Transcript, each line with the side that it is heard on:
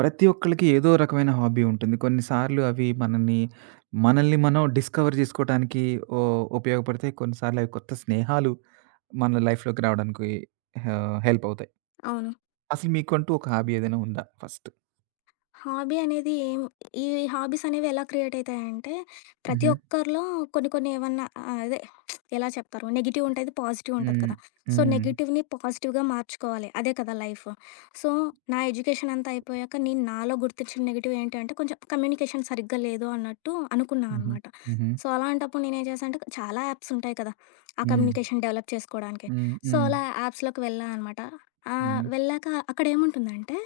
right: ప్రతి ఒక్కళ్ళకి ఏదో రకమైన హాబీ ఉంటుంది. కొన్నిసార్లు అవి మనల్ని మనం డిస్కవర్ జేసుకోవటానికి ఓ ఉపయోగపడతాయి. కొన్నిసార్లు అవి కొత్త స్నేహాలు మన లైఫ్‌లోకి రావడానికి హెల్ప్ అవుతాయి.
left: అవును.
right: అసలు మీకంటూ ఒక హాబీ ఏదైనా ఉందా ఫస్ట్?
left: హాబీ అనేది ఏం ఈ హాబీస్ అనేవి ఎలా క్రియేట్ అయితాయంటే, ప్రతి
right: హుహు.
left: ఒక్కరిలో కొన్ని కొన్ని ఏమన్నా అదే ఎలా చెప్తారు? నెగెటివ్ ఉంటది, పాజిటివ్ ఉంటది
right: హ్మ్.
left: కదా! సో,
right: హ్మ్.
left: నెగెటివ్‌ని పాజిటివ్‌గా మార్చుకోవాలి. అదే కదా లైఫ్. సో, నా ఎడ్యుకేషన్ అంతా అయిపోయాక నేను నాలో గుర్తించిన నెగెటివ్ ఏంటి అంటే, కొంచెం కమ్యూనికేషన్ సరిగ్గా లేదు అన్నట్టు అనుకున్నా
right: హుహు.
left: అనమాట.
right: హుహు.
left: సో, అలాంటప్పుడు నేనేం చేశా అంటే, చాలా యాప్స్ ఉంటాయి కదా! ఆ
right: హ్మ్.
left: కమ్యూనికేషన్ డెవలప్ చేసుకోవడానికి.
right: హ్మ్.
left: సో,
right: హ్మ్.
left: అలా యాప్స్‌లోకి వెళ్ళా అనమాట.
right: హుహు.
left: వెళ్ళాక అక్కడ ఏముంటుందంటే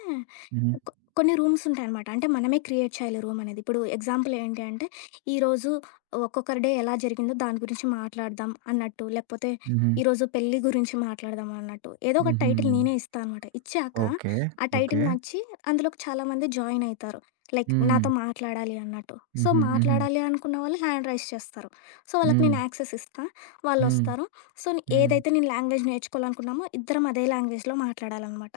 right: హుహు.
left: కొన్ని రూమ్స్ ఉంటాయనమాట. అంటే మనమే క్రియేట్ చేయాలి రూమ్ అనేది. ఇప్పుడు ఎగ్జాంపుల్ ఏంటి అంటే, ఈరోజు ఒక్కొక్కరి డే ఎలా జరిగిందో దాని గురించి మాట్లాడదాం అన్నట్టు, లేకపోతే
right: హుహు.
left: ఈరోజు పెళ్లి గురించి మాట్లాడదాం అన్నట్టు, ఏదో ఒక
right: హుహు.
left: టైటిల్ నేనే ఇస్తా అనమాట. ఇచ్చాక
right: ఓకే.
left: ఆ
right: ఓకే.
left: టైటిల్ నచ్చి అందులోకి చాలామంది జాయిన్ అయితారు. లైక్
right: హ్మ్.
left: నాతో మాట్లాడాలి అన్నట్టు. సో,
right: హుహు. హుహు.
left: మాట్లాడాలి అనుకున్న వాళ్ళు హ్యాండ్ రైజ్ చేస్తారు. సో, వాళ్ళకి
right: హ్మ్.
left: నేను యాక్సెస్ ఇస్తా.
right: హ్మ్.
left: వాళ్ళొస్తారు. సో,
right: హ్మ్.
left: ఏదైతే నేను లాంగ్వేజ్ నేర్చుకోవాలనుకున్నామో ఇద్దరం అదే లాంగ్వేజ్‌లో మాట్లాడాలనమాట.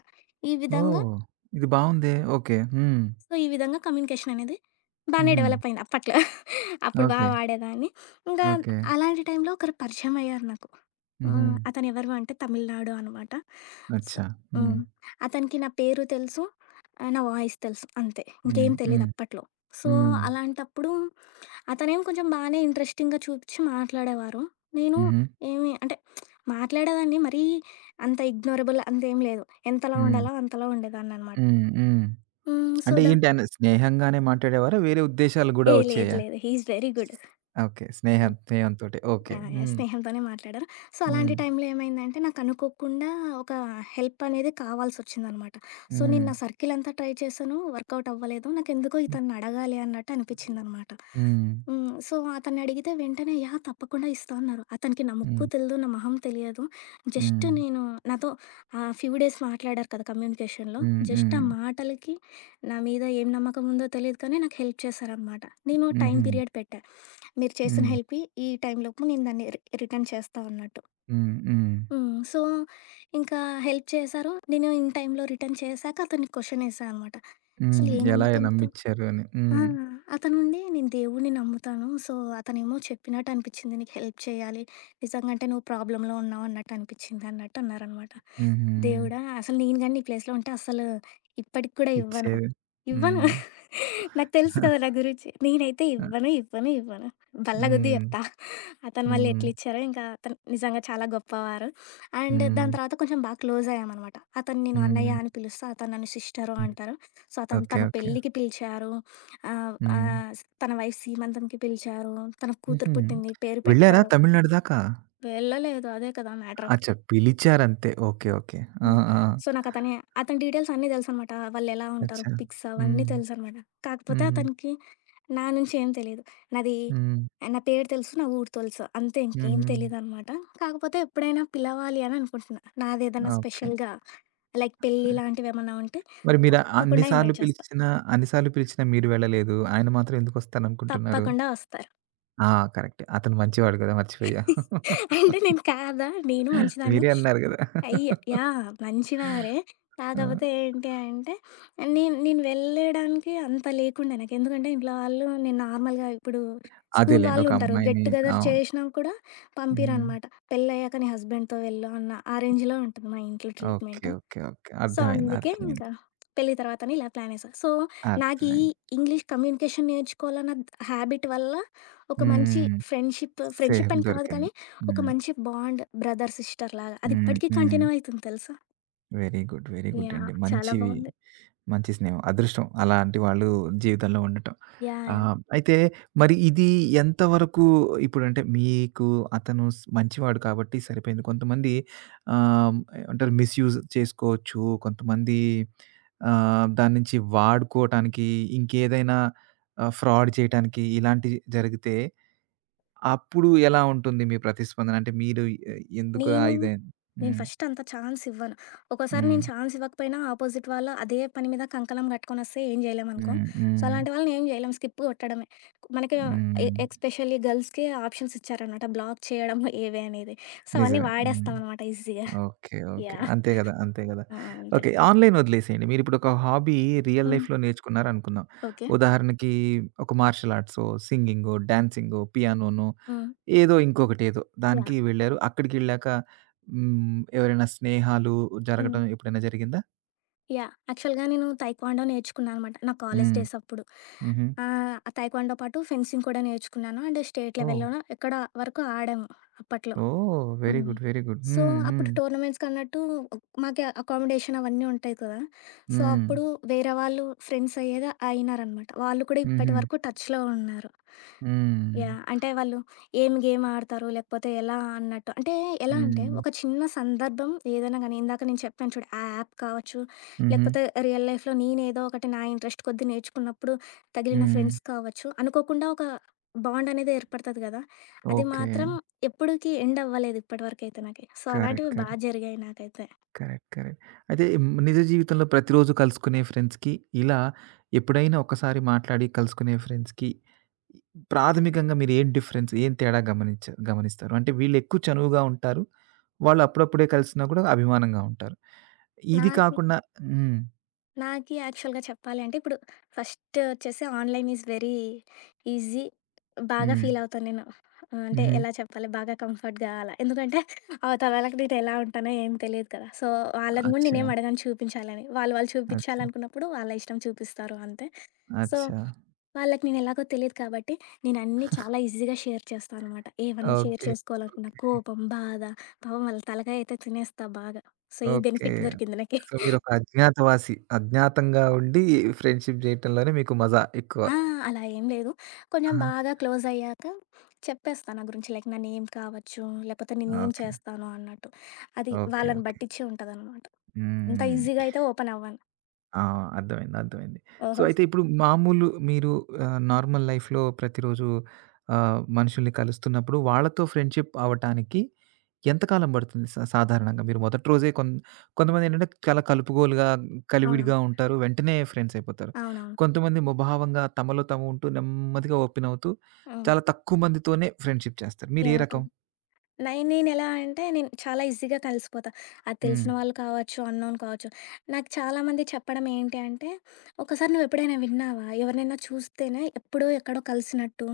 left: ఈ విధంగా
right: ఓహ్! ఇది బావుందే. ఓకే. హ్మ్.
left: సో, ఈ విధంగా కమ్యూనికేషన్ అనేది బానే
right: హుహు.
left: డెవలప్ అయింది అప్పట్లో. అప్పుడు బా
right: ఓకే.
left: వాడేదాన్ని. ఇంకా
right: ఓకే.
left: అలాంటి టైంలో ఒకరు పరిచయం అయ్యారు నాకు.
right: హుహు.
left: హ్మ్. అతను ఎవరు అంటే తమిళనాడు అనమాట. సో
right: అచ్చా! హ్మ్.
left: హ్మ్. అతనికి నా పేరు తెలుసు. నా వాయిస్ తెలుసు అంతే.
right: హ్మ్.
left: ఇంకేం తెలీదు
right: హ్మ్.
left: అప్పట్లో. సో,
right: హ్మ్.
left: అలాంటప్పుడు అతనేమో కొంచెం బానే ఇంట్రెస్టింగ్‌గా చూపిచ్చి మాట్లాడేవారు. నేను
right: హుహు.
left: ఏమి అంటే మాట్లాడేదాన్ని మరీ అంత ఇగ్నోరబుల్ అంతేం లేదు. ఎంతలా
right: హ్మ్.
left: ఉండాలో అంతలా ఉండేదాన్ననమాట.
right: హ్మ్. హ్మ్.
left: హ్మ్. సో
right: అంటే ఏంటి ఆయన స్నేహంగానే మాట్లాడేవారా? వేరే ఉద్దేశాలు గూడా
left: ఏ లేదు
right: వచ్చాయా?
left: లేదు. He is very good.
right: Okay. స్నేహం
left: యాహ్!
right: స్నేహంతోటే. ఓకే.
left: యాహ్! యాహ్!
right: హ్మ్.
left: స్నేహంతోనే మాట్లాడారు. సో, అలాంటి
right: హ్మ్.
left: టైంలో ఏమైందంటే నాకు అనుకోకుండా ఒక హెల్ప్ అనేది కావాల్సొచ్చిందనమాట. సో, నేను
right: హ్మ్.
left: నా సర్కిల్ అంతా ట్రై చేశాను. వర్కౌట్ అవ్వలేదు. నాకెందుకో ఇతన్ని అడగాలి అన్నట్టు అనిపించిందనమాట.
right: హ్మ్.
left: హ్మ్. సో, అతన్ని అడిగితే వెంటనే యాహ్! తప్పకుండా ఇస్తా అన్నారు. అతనికి నా ముక్కు
right: హ్మ్.
left: తెలీదు. నా మొహం తెలియదు. జస్ట్
right: హ్మ్.
left: నేను నాతో ఆ ఫ్యూ డేస్ మాట్లాడారు కదా! కమ్యూనికేషన్‌లో.
right: హ్మ్.
left: జస్ట్
right: హ్మ్.
left: ఆ మాటలకి నా మీద ఏం నమ్మకం ఉందో తెలీదు కానీ నాకు హెల్ప్ చేశారనమాట. నేను టైం
right: హుహు.
left: పీరియడ్ పెట్టా. మీరు చేసిన
right: హ్మ్.
left: హెల్ప్‌కి ఈ టైంలోపు నేను దాన్ని రిటర్న్ చేస్తా అన్నట్టు.
right: హ్మ్. హ్మ్.
left: హ్మ్. సో, ఇంకా హెల్ప్ చేశారు. నేను ఇన్ టైంలో రిటర్న్ చేశాక అతనికి క్వెషన్ ఏశా అనమాట.
right: హ్మ్.
left: అసలు ఏ
right: ఎలా
left: నమ్మకంతో
right: నమ్మిచ్చారు అని.
left: ఆ!
right: హ్మ్.
left: అతనుండి నేను దేవుడిని నమ్ముతాను. సో, అతనేమో చెప్పినట్టు అనిపిచ్చింది. నీకు హెల్ప్ చేయాలి. నిజంగా అంటే నువ్వు ప్రాబ్లమ్‌లో ఉన్నావు అన్నట్టు అనిపిచ్చింది అన్నట్టు అన్నారనమాట.
right: హుహు.
left: దేవుడా! అసలు నేను గాని నీ ప్లేస్‌లో ఉంటే అస్సలు ఇప్పటికి కూడా ఇవ్వను.
right: ఇచ్చేది.
left: ఇవ్వను.
right: హ్మ్.
left: నాకు తెలుసు కదా నా గురించి. నేనైతే ఇవ్వను, ఇవ్వను, ఇవ్వను. బల్ల కొద్దీ
right: హ్మ్.
left: చెప్తా. అతను మళ్ళీ
right: హ్మ్.
left: ఎట్లిచ్చారో ఇంకా అతను నిజంగా చాలా గొప్పవారు. అండ్
right: హ్మ్.
left: దాని తర్వాత కొంచెం బాగా క్లోజ్ అయ్యామనమాట. అతన్ని నేను
right: హ్మ్.
left: అన్నయ్య అని పిలుస్తా. అతను నన్ను సిస్టరు
right: హ్మ్.
left: అంటారు. సో, అతను
right: ఓకే.
left: తన
right: ఓకే.
left: పెళ్ళికి పిలిచారు. ఆహ్, హ్మ్.
right: హ్మ్.
left: ఆహ్, తన వైఫ్ సీమంతంకి పిలిచారు. తన
right: హుహు.
left: కూతురు పుట్టింది. పేరు
right: వెళ్లారా
left: పెట్టారు.
right: తమిళనాడు దాకా?
left: వెళ్ళలేదు. అదే కదా మ్యాటర్.
right: అచ్చా! పిలిచారంతే. ఓకే. ఓకే. ఆ!
left: హ్మ్.
right: ఆ!
left: సో, నాకతనే అతని డీటెయిల్స్ అన్నీ తెలుసనమాట. వాళ్ళెలా ఉంటారు,
right: అచ్చా!
left: పిక్స్ అవన్నీ
right: హ్మ్.
left: తెలుసనమాట. కాకపోతే
right: హుహు.
left: అతనికి నా నుంచి ఏం తెలీదు. నాది
right: హ్మ్.
left: నా పేరు తెలుసు, నా ఊరు తెలుసు. అంతే ఇంకేం
right: హుహు.
left: తెలీదనమాట. కాకపోతే ఎప్పుడైనా పిలవాలి అని అనుకుంటున్నా. నాదేదన్నా
right: ఓకే.
left: స్పెషల్‌గా లైక్ పెళ్లి లాంటివేమన్నా ఉంటే
right: మరి మీరు అన్ని
left: తప్పకుండా
right: సార్లు
left: ఇన్వైట్ చేస్తా.
right: పిలిచినా, అన్ని సార్లు పిలిచినా మీరు వెళ్ళలేదు. ఆయన మాత్రం ఎందుకొస్తాననుకుంటున్నారు?
left: తప్పకుండా వస్తారు.
right: ఆ! కరెక్టే. అతను మంచివాడు గదా! మర్చిపోయా.
left: అంటే నేను కాదా! నేను మంచిదాన్నే.
right: మీరే అన్నారు గదా!
left: అయ్య యాహ్! మంచివారే.
right: ఆ!
left: కాకపోతే ఏంటి అంటే, నేను నేను వెళ్ళడానికి అంత లేకుండే నాకు. ఎందుకంటే, ఇంట్లో వాళ్ళు నేను నార్మల్‌గా ఇప్పుడు స్కూల్
right: అదేలెండి. ఒక
left: వాళ్ళుంటారు. గెట్
right: అమ్మాయిని
left: టుగెదర్
right: అవును.
left: చేషినా కూడా
right: హ్మ్.
left: పంపియరనమాట. పెళ్ళయ్యాక నీ హస్బెండ్‌తో వెళ్ళు అన్న ఆ రేంజ్‌లో ఉంటుంది మా ఇంట్లో
right: okay.
left: Treatment.
right: Okay. Okay.
left: So,
right: అర్థమైంది.
left: అందుకే ఇంకా
right: అర్థమైంది.
left: పెళ్లి తర్వాతని ఇలా ప్లానేసా. సో, నాకీ
right: అర్థమైంది.
left: ఇంగ్లీష్ కమ్యూనికేషన్ నేర్చుకోవాలన్న ద హ్యాబిట్ వల్ల ఒక మంచి
right: హ్మ్.
left: ఫ్రెండ్‌షిప్ ఫ్రెండ్‌షిప్
right: సేఫ్
left: అని కాదు
right: దొరికింది.
left: కానీ, ఒక
right: హ్మ్.
left: మంచి బాండ్ బ్రదర్, సిస్టర్ లాగా. అది
right: హ్మ్.
left: ఇప్పటికీ
right: హ్మ్.
left: కంటిన్యూ అయితుంది తెలుసా!
right: Very good. వెరీ గుడ్ అండి.
left: యాహ్! చాలా
right: మంచివి
left: బావుంది.
right: మంచి స్నేహం. అదృష్టం అలాంటి వాళ్ళు జీవితంలో ఉండటం.
left: యాహ్! యాహ్!
right: అయితే మరి ఇది ఎంతవరకు ఇప్పుడంటే మీకు అతను మంచివాడు కాబట్టి సరిపోయింది. కొంతమంది ఆహ్, ఏమంటారు మిస్‌యూజ్ చేసుకోవచ్చు. కొంతమంది దాని నుంచి వాడుకోవటానికి ఇంకేదైనా ఫ్రాడ్ చేయటానికి ఇలాంటివి జరిగితే అప్పుడు ఎలా ఉంటుంది మీ ప్రతిస్పందన? అంటే మీరు ఎ ఎందుకురా
left: నేను,
right: ఇదన్
left: నేను
right: హ్మ్.
left: ఫస్ట్ అంత ఛాన్స్ ఇవ్వను. ఒక్కోసారి
right: హ్మ్.
left: నేను ఛాన్స్ ఇవ్వకపోయినా ఆపోజిట్ వాళ్ళు అదే పని మీద కంకణం కట్టుకొనొస్తే ఏం జేయలేమనుకో.
right: హ్మ్.
left: సో,
right: హ్మ్.
left: అలాంటి వాళ్ళని ఏం జేయలేం. స్కిప్ కొట్టడమే. మనకి
right: హ్మ్.
left: ఎస్పెషల్లీ గర్ల్స్‌కి ఆప్షన్స్ ఇచ్చారనమాట. బ్లాక్ చేయడం ఏవి అనేది. సో, అవన్నీ
right: నిజమే. హ్మ్.
left: వాడేస్తామనమాట ఈజీగా.
right: ఓకే. ఓకే.
left: యాహ్!
right: అంతే గదా! అంతే గదా!
left: హ్మ్. అంతే.
right: ఓకే. ఆన్‌లైన్ వదిలేసేయండి. మీరిప్పుడొక హాబీ రియల్
left: హ్మ్.
right: లైఫ్‌లో నేర్చుకున్నారనుకుందాం.
left: ఓకే.
right: ఉదాహరణకి ఒక మార్షల్ ఆర్ట్సో, సింగింగో, డాన్సింగో, పియానోనో
left: హ్మ్.
right: ఏదో ఇంకొకటేదో
left: యాహ్!
right: దానికి వెళ్లారు. అక్కడికెళ్ళాక హ్మ్. ఎవరైనా స్నేహాలు
left: హ్మ్.
right: జరగటం ఎప్పుడైనా జరిగిందా?
left: యాహ్! యాక్చువల్‌గా నేను తైక్వాండో నేర్చుకున్నా అనమాట. నా కాలేజ్
right: హ్మ్.
left: డేస్ అప్పుడు.
right: హుహు.
left: తైక్వాండో పాటు ఫెన్సింగ్ కూడా నేర్చుకున్నాను. అండ్ స్టేట్
right: ఓహ్!
left: లెవెల్‌లోనో ఎక్కడో వరకు ఆడాము అప్పట్లో.
right: ఓహ్! Very
left: hmm.
right: Good. Very good.
left: So,
right: హ్మ్.
left: అప్పుడు
right: హ్మ్.
left: టోర్నమెంట్స్‌కన్నట్టు మాకి అకామిడేషన్ అవన్నీ ఉంటాయి కదా! సో, హ్మ్.
right: హ్మ్.
left: అప్పుడు వేరే వాళ్ళు ఫ్రెండ్స్ అయ్యేది అయినారనమాట. వాళ్ళు కూడా ఇప్పటి
right: హుహు.
left: వరకు టచ్‌లో ఉన్నారు.
right: హ్మ్.
left: యాహ్! అంటే వాళ్ళు ఏం గేమ్ ఆడతారు, లేకపోతే ఎలా అన్నట్టు. అంటే ఎలా అంటే
right: హ్మ్.
left: ఒక చిన్న సందర్భం ఏదైనా గానీ ఇందాక నేను చెప్పాను చూడు ఆ యాప్ కావచ్చు,
right: హుహు.
left: లేకపోతే రియల్ లైఫ్‌లో నేనేదో ఒకటి నా ఇంట్రెస్ట్ కొద్దీ నేర్చుకున్నప్పుడు తగిలిన హ్మ్.
right: హ్మ్.
left: ఫ్రెండ్స్ కావచ్చు, అనుకోకుండా ఒక బాండ్ అనేది ఏర్పడతది కదా! అది
right: ఓకే.
left: మాత్రం ఎప్పుడుకి ఎండ్ అవ్వలేదు ఇప్పటివరకైతే నాకి. So,
right: correct.
left: అలాంటివి బా
right: కరెక్ట్.
left: జరిగాయి నాకైతే.
right: కరెక్ట్. కరెక్ట్. అయితే నిజ జీవితంలో ప్రతిరోజు కలుసుకునే ఫ్రెండ్స్‌కి, ఇలా ఎప్పుడైనా ఒక్కసారి మాట్లాడి కలుసుకునే ఫ్రెండ్స్‌కి ప్రాథమికంగా మీరు ఏం డిఫరెన్స్, ఏం తేడా గమనిస్తారు? అంటే వీళ్ళు ఎక్కువ చనువుగా ఉంటారు. వాళ్ళు అప్పుడప్పుడే కలిసినా కూడా అభిమానంగా ఉంటారు. ఇది
left: నాకి
right: కాకుండా హ్మ్.
left: నాకి యాక్చువల్‌గా చెప్పాలి అంటే ఇప్పుడు ఫస్ట్ వచ్చేసి ఆన్‌లైన్ ఈజ్ వెరీ ఈజీ. బాగా
right: హ్మ్.
left: ఫీల్ అవుతాను నేను. అంటే
right: హుహు.
left: ఎలా చెప్పాలి బాగా కంఫర్ట్‌గా అలా. ఎందుకంటే అవతల వాళ్ళకి నేను ఎలా ఉంటానో ఏం తెలీదు కదా! సో, వాళ్ళని గూడా
right: అచ్చా!
left: నేనేం అడగను చూపించాలని. వాళ్ళు వాళ్ళు
right: అచ్చా!
left: చూపించాలనుకున్నప్పుడు వాళ్ళ ఇష్టం చూపిస్తారు అంతే. సో,
right: అచ్చా!
left: వాళ్ళకి నేనెలాగో తెలీదు కాబట్టి, నేనన్నీ చాలా ఈజీగా షేర్ చేస్తాననమాట. ఏవన్నా షేర్
right: ఓకే.
left: చేసుకోవాలనుకున్నా కోపం, బాధ పాపం వాళ్ళ తలకాయ అయితే తినేస్తా బాగా. సో, ఈ
right: ఓకే.
left: బెనిఫిట్ దొరికింది నాకి.
right: సో, మీరొక అజ్ఞాతవాసి. అజ్ఞాతంగా ఉండి ఫ్రెండ్‌షిప్ జేయటంలోనే మీకు మజా ఎక్కువ.
left: ఆ! అలా ఏం లేదు. కొంచెం
right: ఆహా!
left: బాగా క్లోజయ్యాక చెప్పేస్తా నా గురించి. లైక్ నా నేమ్ కావచ్చు, లేకపోతే నేనేం
right: ఓకే.
left: చేస్తాను అన్నట్టు. అది
right: ఓకే.
left: వాళ్ళని
right: ఓకే.
left: బట్టిచ్చి ఉంటదనమాట. ఇంత
right: హ్మ్.
left: ఈజీగా అయితే ఓపెన్ అవ్వను.
right: ఆ! అర్థమైంది. అర్థమైంది. సో,
left: ఓహో!
right: అయితే ఇప్పుడు మామూలు మీరు నార్మల్ లైఫ్‌లో ప్రతిరోజు మనుషుల్ని కలుస్తున్నప్పుడు వాళ్ళతో ఫ్రెండ్‌షిప్ అవ్వటానికి ఎంత కాలం పడుతుంది సాధారణంగా? మీరు మొదటి రోజే కొంతమందేంటంటే చాలా కలుపుగోలుగా,
left: అవునవును.
right: కలివిడిగా ఉంటారు. వెంటనే ఫ్రెండ్స్ అయిపోతారు.
left: అవునవును.
right: కొంతమంది ముభావంగా తమలో తాము ఉంటూ నెమ్మదిగా ఓపెన్ అవుతూ,
left: హ్మ్.
right: చాలా తక్కువ మందితోనే ఫ్రెండ్‌షిప్ చేస్తారు. మీరు ఏ
left: యాహ్! ట్రూ.
right: రకం?
left: నేనెలా అంటే, నేను చాలా ఈజీగా కలిసిపోతా. అది
right: హ్మ్.
left: తెలిసిన వాళ్ళు కావచ్చు, అన్నోన్ కావచ్చు. నాకు చాలామంది చెప్పడం ఏంటి అంటే, "ఒకసారి నువ్వెప్పుడైనా విన్నావా? ఎవరినైనా చూస్తేనే ఎప్పుడో, ఎక్కడో కలిసినట్టు,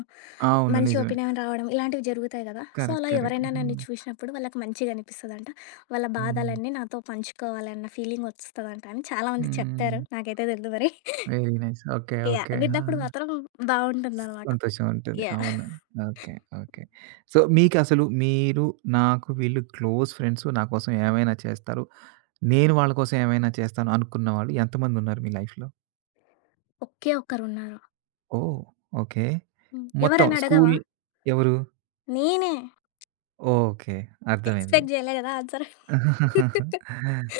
right: అవును.
left: మంచి
right: నిజమే.
left: ఒపీనియన్ రావడం" ఇలాంటివి జరుగుతాయి కదా! So,
right: correct.
left: అలా
right: కరెక్ట్.
left: ఎవరైనా నన్ను
right: హ్మ్.
left: చూసినప్పుడు వాళ్ళకి మంచిగనిపిస్తదంట. వాళ్ళ
right: హ్మ్.
left: బాధలన్నీ నాతో పంచుకోవాలన్న ఫీలింగొస్తదంట అని చాలామంది చెప్పారు.
right: హ్మ్.
left: నాకైతే తెలీదు మరి.
right: Very nice. Okay.
left: Yeah!
right: Okay. ఆ!
left: విన్నప్పుడు మాత్రం బావుంటుందనమాట.
right: సంతోషం ఉంటుంది.
left: యాహ్!
right: అవును. ఓకే. ఓకే. సో, మీకసలు మీరు, నాకు వీళ్ళు క్లోజ్ ఫ్రెండ్స్. నా కోసం ఏమైనా చేస్తారు. నేను వాళ్ళ కోసం ఏమైనా చేస్తాను అనుకున్న వాళ్ళు ఎంతమందున్నారు మీ లైఫ్‌లో?
left: ఒకే ఒక్కరున్నారు.
right: ఓహ్! ఓకే.
left: హ్మ్.
right: మొత్తం
left: ఎవరని
right: స్కూల్
left: అడగవా?
right: ఎవరు?
left: నేనే.
right: ఓకే. అర్థమైంది.
left: ఎక్స్‌పెక్ట్ జేయలే గదా! ఆన్సర్.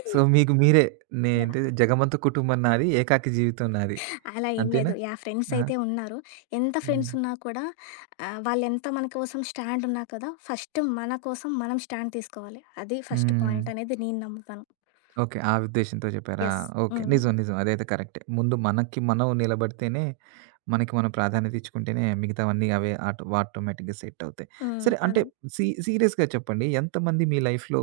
right: సో, మీకు మీరే
left: యాహ్!
right: నేంటి జగమంత కుటుంబం నాది, ఏకాకి జీవితం నాది.
left: అలా ఏం
right: అంతేనా?
left: లేదు. యాహ్! ఫ్రెండ్స్
right: ఆహా!
left: అయితే ఉన్నారు. ఎంత
right: హ్మ్.
left: ఫ్రెండ్స్ ఉన్నా కూడా వాళ్ళెంత మన కోసం స్టాండ్ ఉన్నా కదా! ఫస్ట్ మన కోసం మనం స్టాండ్ తీసుకోవాలి. అది ఫస్ట్
right: హ్మ్.
left: పాయింట్ అనేది నేను నమ్ముతాను.
right: ఓకే. ఆ ఉద్దేశ్యంతో చెప్పారా?
left: యెస్.
right: ఓకే.
left: హ్మ్.
right: నిజం. నిజం. అదైతే కరెక్టే. ముందు మనకి మనం నిలబడితేనే, మనకి మనం ప్రాధాన్యత ఇచ్చుకుంటేనే మిగతావన్నీ అవే ఆటోమేటిక్‌గా సెట్ అవుతాయి.
left: హ్మ్.
right: సరే అంటే
left: అవును.
right: సీరియస్‌గా చెప్పండి. ఎంతమంది మీ లైఫ్‌లో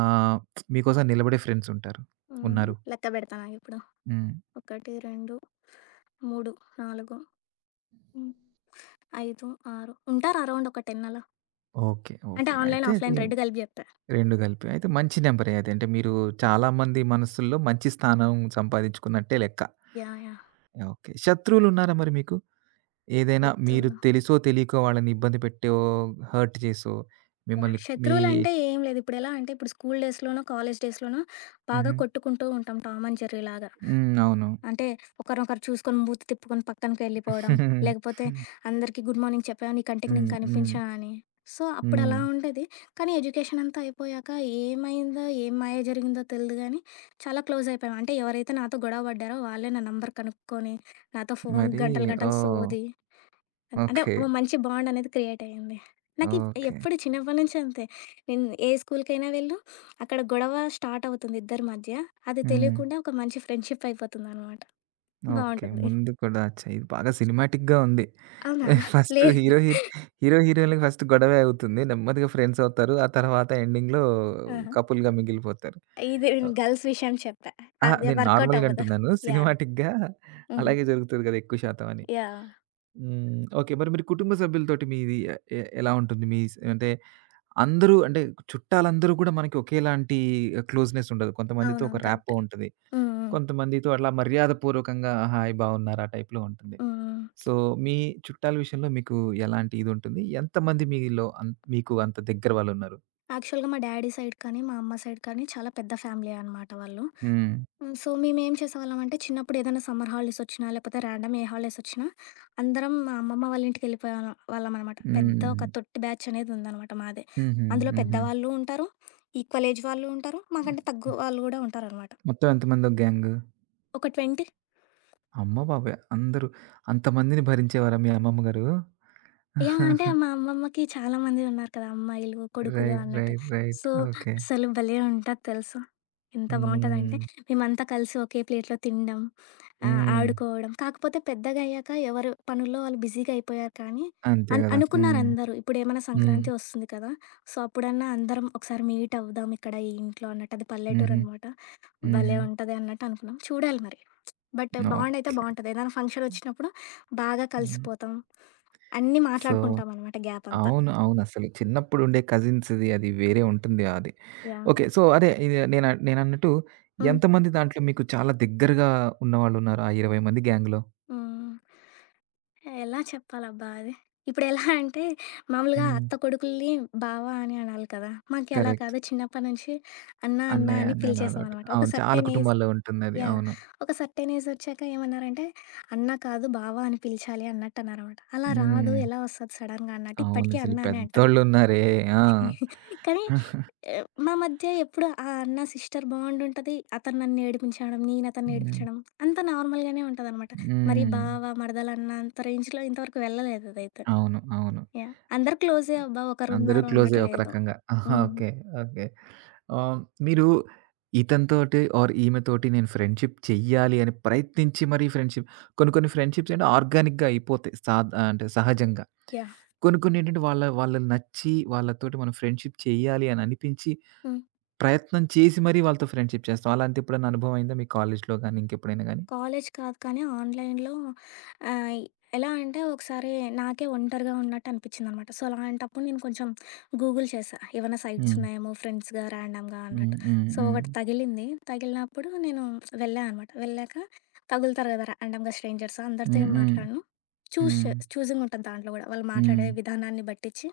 right: ఆహ్, మీకోసం నిలబడే ఫ్రెండ్స్ ఉంటారు?
left: హ్మ్.
right: ఉన్నారు?
left: లెక్క బెడతానాగిప్పుడు.
right: హ్మ్.
left: 1, 2, 3, 4 హ్మ్. 5, 6 ఉంటారు అరౌండ్ ఒక 10 అలా.
right: ఓకే.
left: అంటే
right: ఓకే.
left: ఆన్‌లైన్,
right: అయితే అది
left: ఆఫ్‌లైన్ 2 కలిపి జెప్పా.
right: 2 కలిపి. అయితే మంచి నంబరే అది. అంటే మీరు చాలా మంది మనసుల్లో మంచి స్థానం సంపాదించుకున్నట్టే లెక్క.
left: యాహ్! యాహ్!
right: ఓకే. శత్రువులున్నారా మరి మీకు? ఏదైనా మీరు
left: శత్రువులు
right: తెలిసో, తెలియకో వాళ్ళని ఇబ్బంది పెట్టో, హర్ట్ చేసో,
left: యాహ్!
right: మిమ్మల్ని మీ
left: శత్రువులంటే ఏం లేదు. ఇప్పుడెలా అంటే ఇప్పుడు స్కూల్ డేస్‌లోనో, కాలేజ్ డేస్‌లోనో బాగా
right: హుహు.
left: కొట్టుకుంటూ ఉంటాం 'టామ్ అండ్ జెర్రీ' లాగా.
right: హ్మ్. అవును.
left: అంటే ఒకరినొకరు చూసుకొని మూతి తిప్పుకొని పక్కనకి వెళ్ళిపోవడం, లేకపోతే అందరికీ గుడ్ మార్నింగ్ చెప్పావా, నీ కంటికి నేను
right: హ్మ్. హ్మ్.
left: కనిపించా అని. సో, అప్పుడలా
right: హ్మ్.
left: ఉండేది. కానీ ఎడ్యుకేషన్ అంతా అయిపోయాక ఏమైందో, ఏం మాయ జరిగిందో తెలీదు గానీ చాలా క్లోజ్ అయిపోయాం. అంటే ఎవరైతే నాతో గొడవ పడ్డారో వాళ్ళే నా నంబర్ కనుక్కొని నాతో ఫోన్
right: మరి
left: గంటలు గంటలు
right: ఓహ్!
left: సోది అంటే
right: ఓకే.
left: ఓ మంచి బాండ్ అనేది క్రియేట్ అయ్యింది. నాకు
right: ఓకే.
left: ఎప్పుడు చిన్నప్పటి నుంచి అంతే. నేను ఏ స్కూల్‌కైనా వెళ్ళు, అక్కడ గొడవ స్టార్ట్ అవుతుంది ఇద్దరి మధ్య. అది
right: హ్మ్.
left: తెలియకుండా ఒక మంచి ఫ్రెండ్‌షిప్ అయిపోతుందనమాట.
right: ఓకే.
left: బావుంటుంది.
right: ముందు కూడా అచ్చా! ఇది బాగా సినిమాటిక్‌గా ఉంది.
left: అవునా?
right: ఫస్ట్
left: లేదు.
right: హీరో, హీరో హీరో హీరోయిన్‌లకి ఫస్ట్ గొడవే అవుతుంది. నెమ్మదిగా ఫ్రెండ్స్ అవుతారు. ఆ తర్వాత ఎండింగ్‌లో
left: ఆహా!
right: కపుల్‌గా మిగిలిపోతారు.
left: ఇది నేను
right: ఆహ్,
left: గర్ల్స్ విషయం చెప్పా.
right: అహా!
left: అది
right: నేను
left: వర్కౌట్
right: నార్మల్‌గా
left: అవ్వదు.
right: అంటున్నాను.
left: యాహ్!
right: సినిమాటిక్‌గా
left: హుహు.
right: అలాగే జరుగుతది కదా! ఎక్కువ శాతం అని.
left: యాహ్!
right: హ్మ్. ఓకే. మరి మీరు కుటుంబ సభ్యులతోటి మీది ఎ ఎ ఎలా ఉంటుంది? మీ అంటే అందరూ అంటే చుట్టాలందరూ కూడా మనకి ఒకేలాంటి క్లోజ్‌నెస్ ఉండదు. కొంతమందితో ఒక
left: అవునవును.
right: ర్యాపో
left: కరెక్టే.
right: ఉంటది.
left: హ్మ్. హ్మ్.
right: కొంతమందితో అట్లా మర్యాదపూర్వకంగా హాయ్ బాగున్నారా? టైప్‌లో ఉంటుంది.
left: హ్మ్.
right: సో, మీ చుట్టాల విషయంలో మీకు ఎలాంటి ఇదుంటుంది? ఎంతమంది మీలో మీకు అంత దగ్గర వాళ్ళున్నారు?
left: యాక్చువల్‌గా మా డ్యాడీ సైడ్ కానీ, మా అమ్మ సైడ్ కానీ చాలా పెద్ద ఫ్యామిలీయే అనమాట వాళ్ళు.
right: హ్మ్.
left: హ్మ్. సో, మేమేం చేసేవాళ్ళమంటే, చిన్నప్పుడు ఏదైనా సమ్మర్ హాలిడేస్ వచ్చినా, లేకపోతే ర్యాండమ్ ఏ హాలిడేస్ వచ్చినా, అందరం మా అమ్మమ్మ వాళ్ళ ఇంటికెళ్ళిపోయేవాళ్ళం వాళ్ళమనమాట. పెద్ద
right: హ్మ్.
left: ఒక తొట్టి బ్యాచ్ అనేదుందనమాట మాదే.
right: హుహు.
left: అందులో
right: హుహు.
left: పెద్దవాళ్ళు ఉంటారు, ఈక్వల్ ఏజ్ వాళ్ళు ఉంటారు, మాకంటే తగ్గు వాళ్ళు గూడా ఉంటారనమాట.
right: మొత్తం ఎంతమందో గ్యాంగు?
left: ఒక 20
right: అమ్మ బాబోయ్! అందరూ అంతమందిని భరించేవారా మీ అమ్మమ్మ గారు?
left: యాహ్! అంటే మా అమ్మమ్మకి చాలా మంది ఉన్నారు కదా! అమ్మాయిలు, కొడుకులు
right: రైట్.
left: అన్నట్టు.
right: రైట్. రైట్.
left: So,
right: okay.
left: అసలు భలే ఉంటది తెలుసా! ఎంత బావుంటదంటే
right: హ్మ్.
left: మేమంతా కలిసి ఒకే ప్లేట్‌లో తినడం,
right: హ్మ్.
left: ఆడుకోవడం. కాకపోతే పెద్దగయ్యాక ఎవరు పనుల్లో వాళ్ళు బిజీగా అయిపోయారు కానీ
right: అంతే గదా! హ్మ్.
left: అనుకున్నారందరూ. ఇప్పుడేమైనా
right: హ్మ్.
left: సంక్రాంతి వస్తుంది కదా! సో, అప్పుడన్నా అందరం ఒకసారి మీట్ అవుదాం ఇక్కడ ఈ ఇంట్లో అన్నట్టు. అది
right: హుహు.
left: పల్లెటూరనమాట.
right: హుహు.
left: భలే ఉంటది అన్నట్టు అనుకున్నాం. చూడాలి మరి. బట్ బాండయితే
right: ఓకే.
left: బావుంటది. ఏదైనా ఫంక్షనొచ్చినప్పుడు బాగా
right: హ్మ్.
left: కలిసిపోతాం. అన్నీ
right: సో
left: మాట్లాడుకుంటామనమాట గ్యాపంతా.
right: అవును. అవునసలు. చిన్నప్పుడుండే కజిన్స్‌ది అది వేరే ఉంటుంది అది.
left: యాహ్!
right: ఓకే. సో, అదే ఇది నేనన్నట్టు
left: హ్మ్.
right: ఎంతమంది దాంట్లో మీకు చాలా దగ్గరగా ఉన్నవాళ్ళున్నారు ఆ 20 మంది గ్యాంగ్‌లో?
left: హ్మ్. ఎలా చెప్పాలబ్బా అది? ఇప్పుడెలా అంటే, మామూలుగా
right: హ్మ్.
left: అత్త కొడుకుల్ని బావ అని అనాలి కదా! మాకు అలా
right: కరెక్ట్.
left: కాదు. చిన్నప్పటి నుంచి అన్నా, అన్నా
right: అన్నయ్య,
left: అని
right: అన్నయ్యల అలవాటు.
left: పిలిచేసామనమాట. ఒక
right: అవును. చాలా
left: సర్టెన్ ఏజ్
right: కుటుంబాల్లో ఉంటుందది.
left: యాహ్!
right: అవును.
left: ఒక సర్టెన్ ఏజొచ్చాక ఏమన్నారంటే, అన్న కాదు బావ అని పిలిచాలి అన్నట్టన్నారనమాట. అలా రాదు
right: హ్మ్.
left: ఎలా వస్తది సడన్‌గా అన్నట్టు ఇప్పటికీ
right: అవునసలు
left: అన్న అనే అంటాను.
right: పెద్దోళ్ళున్నారే. ఆ!
left: కానీ ఏ, మా మధ్య ఎప్పుడు ఆ అన్న సిస్టర్ బాండ్ ఉంటది అతను నన్ను ఏడిపించడం నేను అతన్ని
right: హ్మ్.
left: ఏడిపించడం అంత నార్మల్గానే ఉంటుంది అనమాట మరి
right: హ్మ్.
left: బావ మరదలన్న అంత రేంజ్లో ఇంతవరకు వెళ్ళలేదు అదైతే
right: అవును. అవును.
left: యా అందరు క్లోజే అబ్బా ఒకరు
right: అందరూ
left: ఉన్నారు
right: క్లోజే
left: అన్నట్టు
right: ఒక
left: లేదు
right: రకంగా. ఆహా!
left: Um,
right: okay. ఓకే. ఆహ్, మీరు ఇతనితోటి ఆర్ ఈమెతోటి నేను ఫ్రెండ్‌షిప్ చెయ్యాలి అని ప్రయత్నించి మరీ ఫ్రెండ్‌షిప్ కొన్ని కొన్ని ఫ్రెండ్‌షిప్స్ ఏంటంటే ఆర్గానిక్‌గా అయిపోతాయి. అంటే సహజంగా.
left: యా
right: కొన్ని కొన్ని ఏంటంటే వాళ్ళకి నచ్చి వాళ్ళతోటి మనం ఫ్రెండ్‌షిప్ చేయాలి అని అనిపించి, ప్రయత్నం చేసి మరీ వాళ్ళతో ఫ్రెండ్‌షిప్ చేస్తాం. అలాంటి ఎప్పుడైనా అనుభవం అయిందా మీ కాలేజ్‌లో గాని, ఇంకెప్పుడైనా గాని?
left: కాలేజ్ కాదు కానీ ఆన్‌లైన్‌లో ఆహ్, ఎలా అంటే ఒకసారి నాకే ఒంటరిగా ఉన్నట్టు అనిపించిందనమాట. సో, అలాంటప్పుడు నేను కొంచెం గూగుల్ చేశా. ఏవన్నా సైట్స్
right: హ్మ్.
left: ఉన్నాయేమో ఫ్రెండ్స్‌గా, ర్యాండమ్‌గా
right: హ్మ్.
left: అన్నట్టు.
right: హ్మ్.
left: సో,
right: హ్మ్.
left: ఒకటి తగిలింది. తగిలినప్పుడు నేను వెళ్ళా అనమాట. వెళ్ళాక తగులుతారు కదా! ర్యాండమ్‌గా స్ట్రేంజర్స్ అందరితో
right: హ్మ్.
left: ఏం
right: హ్మ్.
left: మాట్లాడను. చూస్ చే
right: హ్మ్.
left: చూసింగ్ ఉంటది దాంట్లో గూడా. వాళ్ళు మాట్లాడే
right: హ్మ్.
left: విధానాన్ని బట్టిచ్చి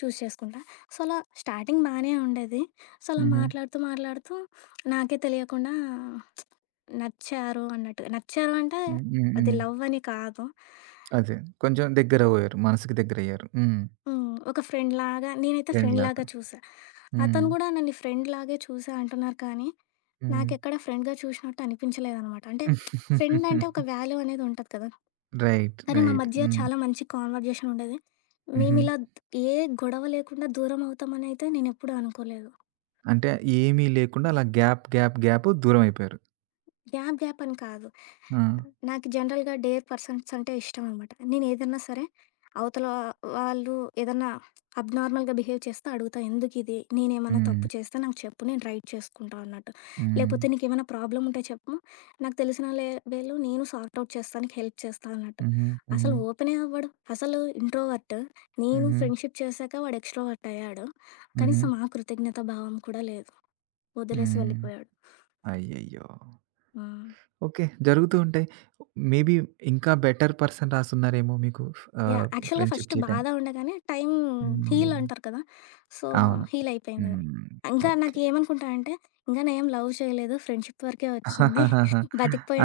left: చేసుకుంటా. సో, అలా స్టార్టింగ్ బానే ఉండేది. సో, అలా
right: హుహు.
left: మాట్లాడుతూ నాకే తెలియకుండా నచ్చారు అన్నట్టుగా. నచ్చారు అంటే
right: హ్మ్. హ్మ్.
left: అది
right: హ్మ్.
left: లవ్ అని కాదు.
right: అదే. కొంచెం దగ్గరవోయారు. మనసుకి దగ్గరయ్యారు. హ్మ్.
left: హ్మ్. ఒక ఫ్రెండ్‌లాగా నేనైతే
right: ఫ్రెండ్ లాగా.
left: ఫ్రెండ్‌లాగా చూసా.
right: హ్మ్.
left: అతను గూడా నన్ను ఫ్రెండ్‌లాగే చూసా అంటున్నారు కానీ,
right: హ్మ్.
left: నాకెక్కడ ఫ్రెండ్‌గా చూసినట్టు అనిపించలేదనమాట. అంటే ఫ్రెండ్ అంటే ఒక వాల్యూ అనేది ఉంటది కదా!
right: రైట్.
left: కానీ మా
right: రైట్.
left: మధ్య
right: హ్మ్.
left: చాలా మంచి కాన్వర్జేషన్ ఉండేది.
right: హుహు.
left: మేమిలా ఏ గొడవ లేకుండా దూరం అవుతామనైతే నేనెప్పుడూ అనుకోలేదు.
right: అంటే ఏమీ లేకుండా అలా గ్యాప్, గ్యాప్, గ్యాప్ దూరమైపోయారు.
left: గ్యాప్ గ్యాప్ అని కాదు.
right: ఆ!
left: నాకు జనరల్‌గా డేర్ పర్సన్స్ అంటే ఇష్టమనమాట. నేనేదన్నా సరే అవతల వాళ్ళు ఏదన్నా అబ్నార్మల్‌గా బిహేవ్ చేస్తే అడుగుతా. ఎందుకిది? నేనేమన్నా
right: హ్మ్.
left: తప్పు చేస్తే నాకు చెప్పు. నేను రైట్ చేసుకుంటా అన్నట్టు.
right: హ్మ్.
left: లేపోతే నీకేమైనా ప్రాబ్లమ్ ఉంటే చెప్పు. నాకు తెలిసిన లెవెల్‌లో నేను సార్ట్ ఔట్ చేస్తా. నీకు హెల్ప్ చేస్తా అన్నట్టు.
right: హుహు. హుహు.
left: అసలు ఓపెనే అవ్వడు. అసలు ఇంట్రోవర్ట్. నేను
right: హుహు.
left: ఫ్రెండ్‌షిప్ చేశాక వాడు ఎక్స్‌ట్రోవర్ట్ అయ్యాడు.
right: హుహు.
left: కనీసం ఆ కృతజ్ఞత భావం కూడా లేదు. వదిలేసి
right: హ్మ్.
left: వెళ్ళిపోయాడు.
right: అయ్యయ్యో!
left: హ్మ్.
right: ఓకే. జరుగుతూ ఉంటాయి. మేబీ ఇంకా బెటర్ పర్సన్ రాసున్నారేమో మీకు
left: యాహ్!
right: ఆహ్,
left: యాక్చువల్‌గా
right: ఫ్రెండ్‌షిప్
left: ఫస్ట్ బాధ
right: చేయటానికి.
left: ఉండగానే టైం హీల్
right: హ్మ్.
left: అంటారు కదా! సో,
right: అవును.
left: హీల్ అయిపోయిందది.
right: హ్మ్.
left: ఇంకా
right: ఓకే.
left: నాకేమనుకుంటా అంటే, ఇంగా నేనేం లవ్ చేయలేదు. ఫ్రెండ్‌షిప్ వరకే వచ్చింది.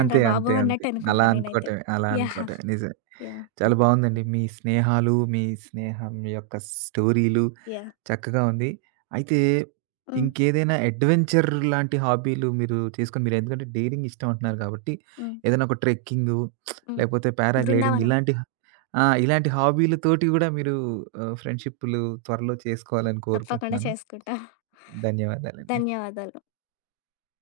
right: అంతే.
left: బాబు!
right: అంతే. అంతే.
left: అన్నట్టు
right: అలా
left: అనుకుంటా నేనైతే.
right: అనుకోవటమే. అలా
left: యాహ్!
right: అనుకోవటమే. నిజమే.
left: యాహ్!
right: చాలా బావుందండి. మీ స్నేహాలు, మీ స్నేహం యొక్క స్టోరీలు
left: యాహ్!
right: చక్కగా ఉంది. అయితే
left: హ్మ్.
right: ఇంకేదైనా అడ్వెంచర్ లాంటి హాబీలు మీరు చేసుకొని మీరు ఎందుకంటే డైరింగ్ ఇష్టం అంటున్నారు కాబట్టి
left: హ్మ్.
right: ఏదైనా ఒక ట్రెక్కింగు
left: హ్మ్.
right: లేకపోతే పారాగ్లైడింగ్
left: బృందావనం.
right: ఇలాంటి ఆ! ఇలాంటి హాబీలతోటి గూడా మీరు ఫ్రెండ్‌షిప్పులు త్వరలో చేసుకోవాలని
left: తప్పకుండా
right: కోరుకుంటున్నాను.
left: చేసుకుంటా.
right: ధన్యవాదాలండి.
left: ధన్యవాదాలు.